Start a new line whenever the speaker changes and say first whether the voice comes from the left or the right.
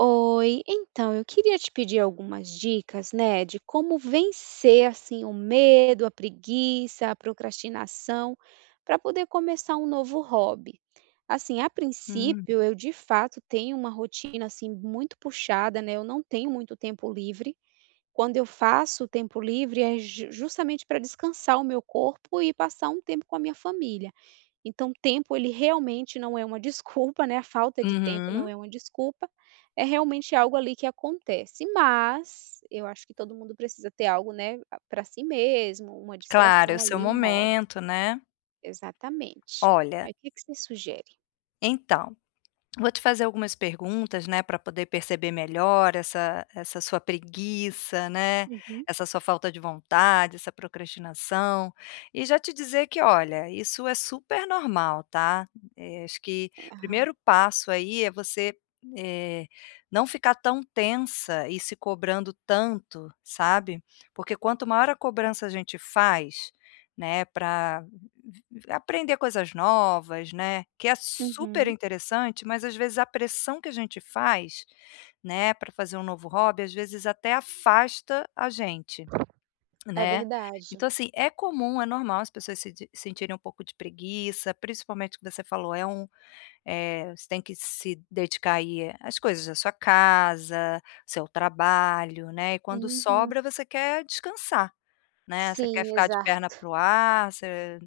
right: Oi, então eu queria te pedir algumas dicas, né, de como vencer assim o medo, a preguiça, a procrastinação, para poder começar um novo hobby. Assim, a
left: Hum.
right: princípio, eu de fato tenho uma rotina assim muito puxada, né? Eu não tenho muito tempo livre, quando eu faço o tempo livre é ju justamente para descansar o meu corpo e passar um tempo com a minha família. Então tempo ele realmente não é uma desculpa, né, a falta de tempo não
left: Uhum.
right: é uma desculpa, é realmente algo ali que acontece, mas eu acho que todo mundo precisa ter algo, né, para si mesmo, uma
left: Claro, é o
right: distração
left: seu
right: ali, um hobby.
left: momento, né.
right: Exatamente.
left: Olha,
right: Aí o que que você sugere?
left: então. Vou te fazer algumas perguntas, né, para poder perceber melhor essa sua preguiça, né,
right: Uhum.
left: essa sua falta de vontade, essa procrastinação, e já te dizer que, olha, isso é super normal, tá. Acho que o
right: Aham.
left: primeiro passo aí é você, eh, não ficar tão tensa e se cobrando tanto, sabe. Porque quanto maior a cobrança a gente faz, né, para aprender coisas novas, né, que é super
right: Uhum.
left: interessante, mas às vezes a pressão que a gente faz, né, para fazer um novo hobby, às vezes até afasta a gente,
right: É
left: né.
right: verdade.
left: Então assim, é comum, é normal as pessoas se de sentirem um pouco de preguiça, principalmente o que você falou, é um você tem que se dedicar aí às coisas da sua casa, seu trabalho, né, e quando
right: Uhum.
left: sobra você quer descansar. Né, você quer
right: Sim,
left: ficar de perna
right: exato.
left: para o ar, você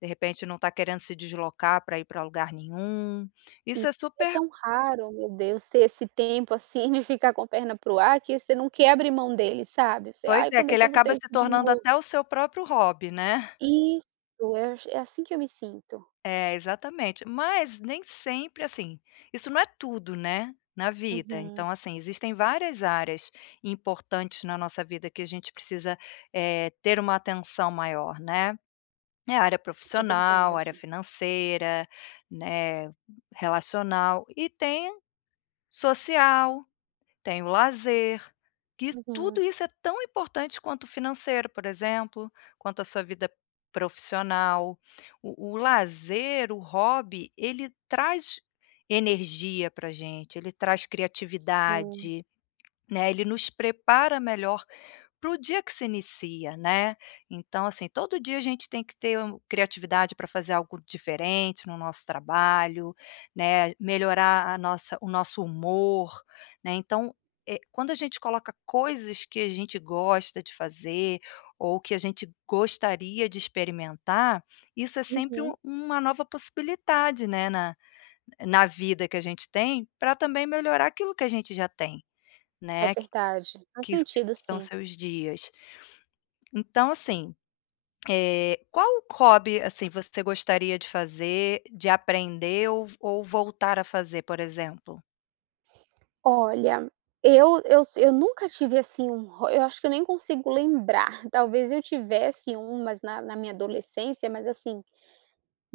left: de repente não está querendo se deslocar para ir para lugar nenhum.
right: E
left: Isso é
right: é
left: super.
right: tão raro, meu Deus, ter esse tempo, assim, de ficar com a perna para o ar, que você não quer abrir mão dele, sabe. Você:
left: Pois
right: "Ai,
left: é,
right: quando
left: que
right: é
left: ele
right: que eu vou
left: acaba
right: ter isso
left: se
right: de
left: tornando
right: novo?"
left: até o seu próprio hobby, né.
right: Isso, é j é assim que eu me sinto.
left: É, exatamente. Mas nem sempre assim, isso não é tudo, né, na vida.
right: Uhum,
left: Então assim, existem várias áreas importantes na nossa vida que a gente precisa, ter uma atenção maior, né. É a área
right: é
left: profissional, área
right: verdade.
left: financeira, né, relacional e tem social, tem o lazer, e tudo
right: Uhum,
left: isso é tão importante quanto o financeiro, por exemplo, quanto a sua vida profissional. O lazer, o hobby, ele traz energia para gente, ele traz
right: sim.
left: criatividade, né? Ele nos prepara melhor para o dia que se inicia, né. Então, assim, todo dia a gente tem que ter um criatividade para fazer algo diferente no nosso trabalho, né, melhorar a nossa o nosso humor, né. Então, quando a gente coloca coisas que a gente gosta de fazer, ou que a gente gostaria de experimentar, isso é sempre
right: Uhum,
left: uma nova possibilidade, né, na vida que a gente tem, para também melhorar aquilo que a gente já tem,
right: é
left: né,
right: verdade. Faz
left: que
right: sentido
left: são
right: sim.
left: seus dias. Então, assim, qual hobby, assim, você gostaria de fazer, de aprender ou voltar a fazer, por exemplo?
right: Olha, eu nunca tive, assim, um hó eu acho que eu nem consigo lembrar. Talvez eu tivesse um, mas na minha adolescência, mas assim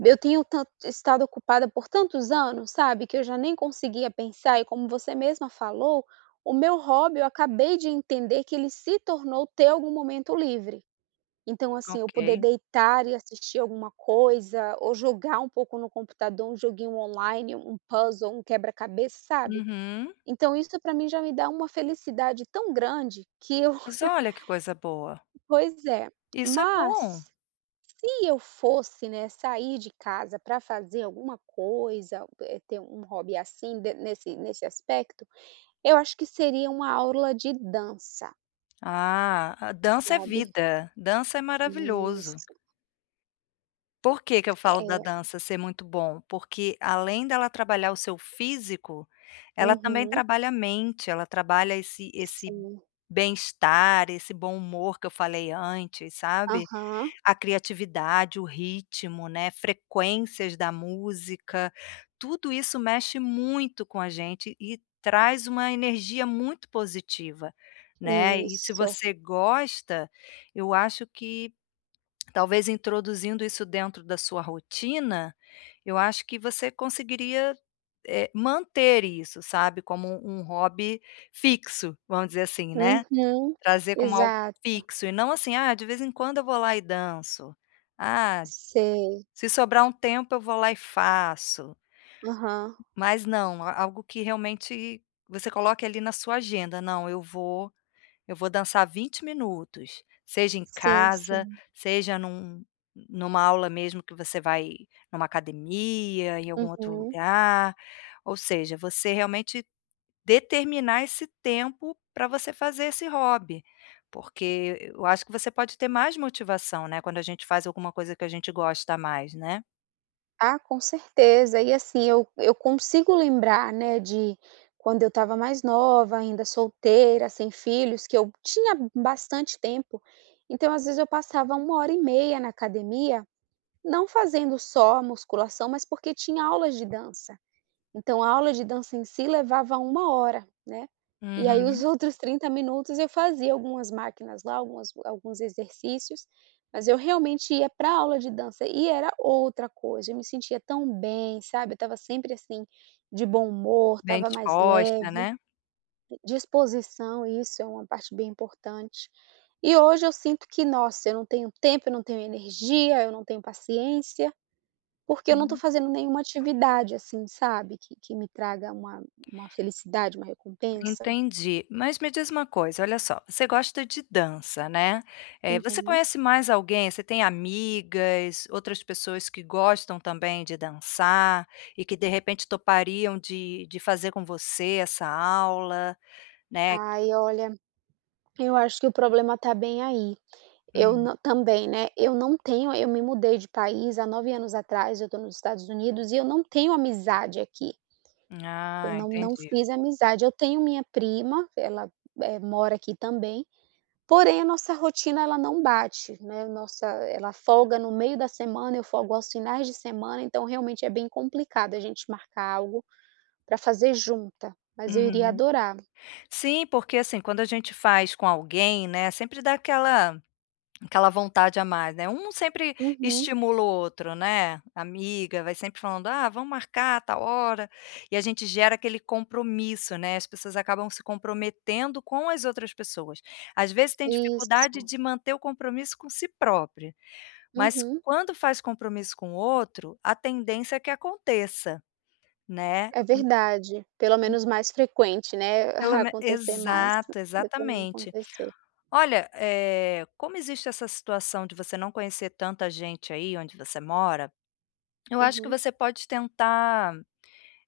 right: eu tenho tanto estado ocupada por tantos anos, sabe, que eu já nem conseguia pensar e, como você mesma falou, o meu hobby eu acabei de entender que ele se tornou ter algum momento livre. Então, assim, eu poder
left: Ok.
right: deitar e assistir alguma coisa ou jogar um pouco no computador, um joguinho online, um puzzle, um quebra-cabeça, sabe.
left: Uhum.
right: Então isso para mim já me dá uma felicidade tão grande que eu
left: Mas olha que coisa boa.
right: pois é.
left: Isso é bom.
right: Mas se eu fosse, né, sair de casa para fazer alguma coisa, ter um hobby assim, de nesse aspecto, eu acho que seria uma aula de dança,
left: Ah, a dança é
right: sabe.
left: vida, dança é maravilhoso.
right: Isso,
left: Por que que eu falo
right: é.
left: da dança ser muito bom? Porque além dela trabalhar o seu físico, ela também
right: Uhum.
left: trabalha a mente, ela trabalha esse
right: Sim.
left: bem-estar, esse bom humor que eu falei antes, sabe?
right: Aham.
left: A criatividade, o ritmo, né, frequências da música, tudo isso mexe muito com a gente e traz uma energia muito positiva, né. E se
right: Isso.
left: você gosta, eu acho que talvez introduzindo isso dentro da sua rotina, eu acho que você conseguiria, manter isso, sabe, como um hobby fixo, vamos dizer assim, né.
right: Uhum.
left: Trazer como algo
right: Exato.
left: fixo e não assim: "Ah, de vez em quando eu vou lá e danço. Ah,
right: Sei.
left: se sobrar um tempo eu vou lá e faço".
right: Aham.
left: Mas não, a algo que realmente você coloque ali na sua agenda: "Não, eu vou dançar 20 minutos", seja em
right: Sim,
left: casa,
right: sim.
left: seja numa aula mesmo que você vai numa academia, em algum outro
right: Uhum.
left: lugar, ou seja, você realmente determinar esse tempo para você fazer esse hobby, porque eu acho que você pode ter mais motivação, né, quando a gente faz alguma coisa que a gente gosta mais, né.
right: Ah, com certeza. E assim, eu consigo lembrar, né, de quando eu estava mais nova, ainda solteira, sem filhos, que eu tinha bastante tempo. Então, às vezes, eu passava 1 hora e meia na academia, não fazendo só musculação, mas porque tinha aulas de dança. Então a aula de dança em si levava 1 hora, né, e aí os
left: Uhum.
right: outros 30 minutos eu fazia algumas máquinas lá, algumas alguns exercícios, mas eu realmente ia para a aula de dança e era outra coisa, eu me sentia tão bem, sabe, eu estava sempre, assim, de bom humor,
left: Bem
right: estava mais
left: disposta,
right: leve,
left: né.
right: disposição, isso é uma parte bem importante. E hoje eu sinto que, nossa, eu não tenho tempo, eu não tenho energia, eu não tenho paciência. Porque eu não estou
left: Hum,
right: fazendo nenhuma atividade, assim, sabe, que me traga uma felicidade, uma recompensa.
left: entendi. Mas me diz uma coisa, olha só, você gosta de dança, né. Você
right: Uhum.
left: conhece mais alguém, você tem amigas, outras pessoas que gostam também de dançar e que de repente topariam de fazer com você essa aula, né?
right: Ai, olha, eu acho que o problema tá bem aí. Eu
left: Hum.
right: não também, né, eu não tenho eu me mudei de país há 9 anos atrás, eu tô nos Estados Unidos e eu não tenho amizade aqui, eu
left: Ah,
right: não
left: entendi.
right: fiz amizade. Eu tenho minha prima, ela, mora aqui também. Porém, a nossa rotina ela não bate, né, nossa ela folga no meio da semana, eu folgo aos finais de semana, então realmente é bem complicado a gente marcar algo para fazer junta, mas eu iria
left: Uhum.
right: adorar.
left: Sim, porque, assim, quando a gente faz com alguém, né, sempre dá aquela vontade a mais, né. Um sempre
right: Uhum,
left: estimula o outro, né. Amiga vai sempre falando: "Ah, vamos marcar a tal hora", e a gente gera aquele compromisso, né. As pessoas acabam se comprometendo com as outras pessoas. Às vezes tem dificuldade
right: isso.
left: de manter o compromisso com si própria, mas
right: Uhum,
left: quando faz compromisso com o outro, a tendência é que aconteça, né.
right: é verdade. Pelo menos mais frequente, né,
left: Pelo me
right: acontecer mais
left: Exato,
right: do que não
left: exatamente.
right: acontecer.
left: Olha, como existe essa situação de você não conhecer tanta gente aí onde você mora, eu acho que
right: Uhum,
left: você pode tentar,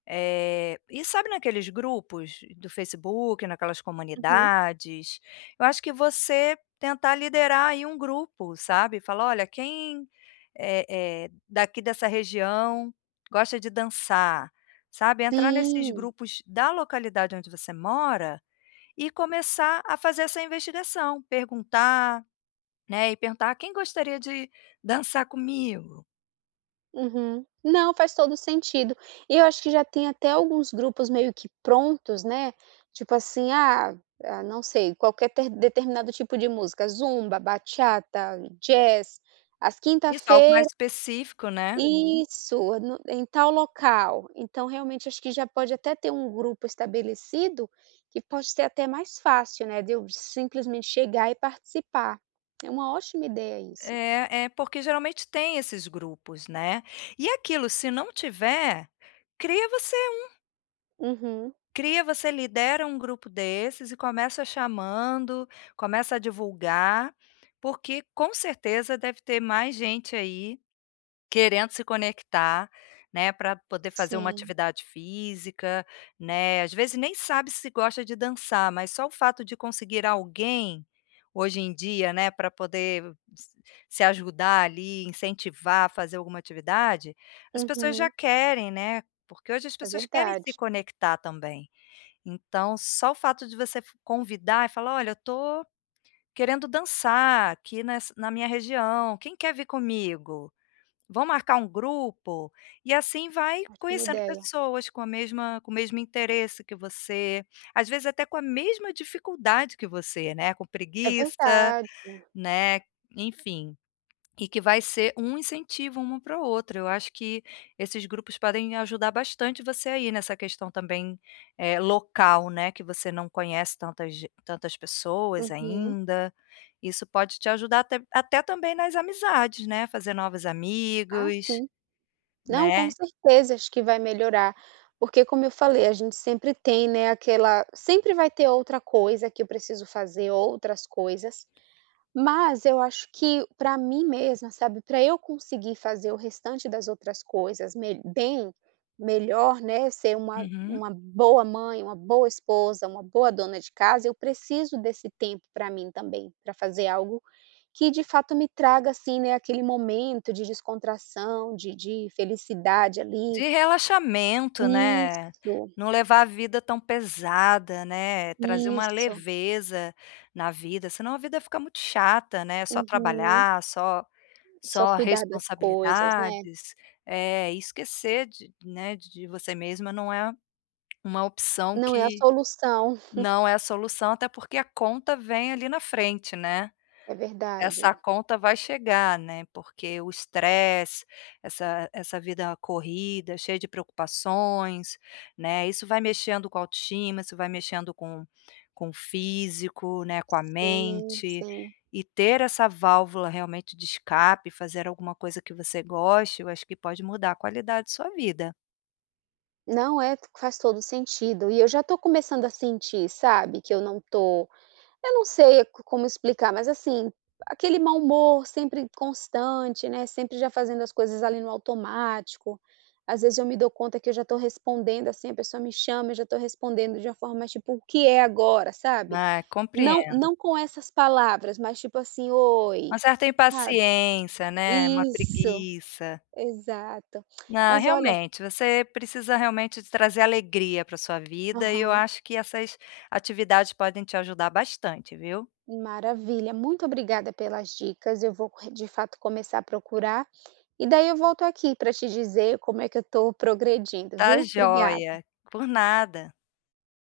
left: ir sabe naqueles grupos do Facebook, naquelas
right: uhum.
left: comunidades, eu acho que você tentar liderar aí um grupo, sabe, falar: "Olha, quem, eh daqui dessa região gosta de dançar?", sabe, entrar nesses
right: Sim.
left: grupos da localidade onde você mora e começar a fazer essa investigação, perguntar, né, e perguntar: "Quem gostaria de dançar comigo?".
right: Uhum. Não, faz todo sentido. E eu acho que já tem até alguns grupos meio que prontos, né, tipo assim, ah, não sei, qualquer ter determinado tipo de música, zumba, bachata, jazz, às quinta
left: Isso, é algo mais
right: feiras.
left: específico, né.
right: Uhum. Isso, no em tal local. Então, realmente, acho que já pode até ter um grupo estabelecido, que pode ser até mais fácil, né, de eu simplesmente chegar e participar. É uma ótima ideia isso.
left: É, é porque geralmente tem esses grupos, né. E aquilo, se não tiver, cria você
right: Uhum.
left: cria, você lidera um grupo desses e começa chamando, começa a divulgar, porque com certeza deve ter mais gente aí querendo se conectar, né, para poder fazer uma
right: Sim.
left: atividade física, né, às vezes nem sabe se gosta de dançar, mas só o fato de conseguir alguém, hoje em dia, né, para poder se ajudar ali, incentivar a fazer alguma atividade, as pessoas já
right: Uhum.
left: querem, né, porque hoje as
right: É
left: pessoas querem se
right: verdade.
left: conectar também. Então só o fato de você f convidar e falar: "Olha, eu tô querendo dançar aqui ness na minha região, quem quer vir comigo?" Vão marcar um grupo, e assim vai
right: Ótima
left: conhecendo
right: ideia.
left: pessoas com a mesma com o mesmo interesse que você, às vezes até com a mesma dificuldade que você, né, com
right: É
left: preguiça,
right: verdade.
left: né, enfim, e que vai ser um incentivo uma para outra. Eu acho que esses grupos podem ajudar bastante você aí nessa questão também, local, né, que você não conhece tantas ge tantas pessoas
right: Uhum.
left: ainda. Isso pode te ajudar até também nas amizades, né, fazer novos
right: Ah,
left: amigos.
right: sim. Não, com
left: Né.
right: certeza, acho que vai melhorar, porque como eu falei, a gente sempre tem, né, aquela sempre vai ter outra coisa que eu preciso fazer, outras coisas. Mas eu acho que para mim mesma, sabe, para eu conseguir fazer o restante das outras coisas me bem, melhor, né, ser uma
left: Uhum.
right: uma boa mãe, uma boa esposa, uma boa dona de casa, eu preciso desse tempo para mim também, para fazer algo que de fato me traga, assim, né, aquele momento de descontração, de felicidade ali.
left: De relaxamento, né,
right: Isso,
left: não levar a vida tão pesada, né, trazer uma
right: isso.
left: leveza na vida, senão a vida fica muito chata, né, só
right: Uhum.
left: trabalhar,
right: Só
left: só
right: cuidar das coisas, né.
left: responsabilidades, é e esquecer de né, de você mesma não é uma opção
right: Não é a
left: que
right: solução.
left: não é a solução, até porque a conta vem ali na frente, né.
right: É verdade.
left: Essa conta vai chegar, né, porque o estresse, essa vida corrida, cheia de preocupações, né, isso vai mexendo com a autoestima, isso vai mexendo com o físico, né, com a
right: Sim,
left: mente,
right: sim.
left: e ter essa válvula realmente de escape, fazer alguma coisa que você goste, eu acho que pode mudar a qualidade de sua vida.
right: Não, é, faz todo sentido. E eu já tô começando a sentir, sabe, que eu não sei co como explicar, mas, assim, aquele mau humor sempre constante, né, sempre já fazendo as coisas ali no automático. Às vezes eu me dou conta que eu já tô respondendo, assim, a pessoa me chama, eu já tô respondendo de uma forma mais, tipo: "O que é agora?", sabe.
left: Ah,
right: Não
left: compreendo.
right: não com essas palavras, mas tipo assim:
left: Uma
right: "Oi",
left: certa
right: sabe.
left: impaciência, né, uma
right: Isso,
left: preguiça.
right: exato.
left: Não,
right: Mas olha
left: realmente, você precisa realmente de trazer alegria para sua vida e eu
right: aham.
left: acho que essas atividades podem te ajudar bastante, viu.
right: Maravilha, muito obrigada pelas dicas. Eu vou de fato começar a procurar e daí eu volto aqui para te dizer como é que eu estou progredindo,
left: Tá
right: viu? Obrigada.
left: joia. Por nada.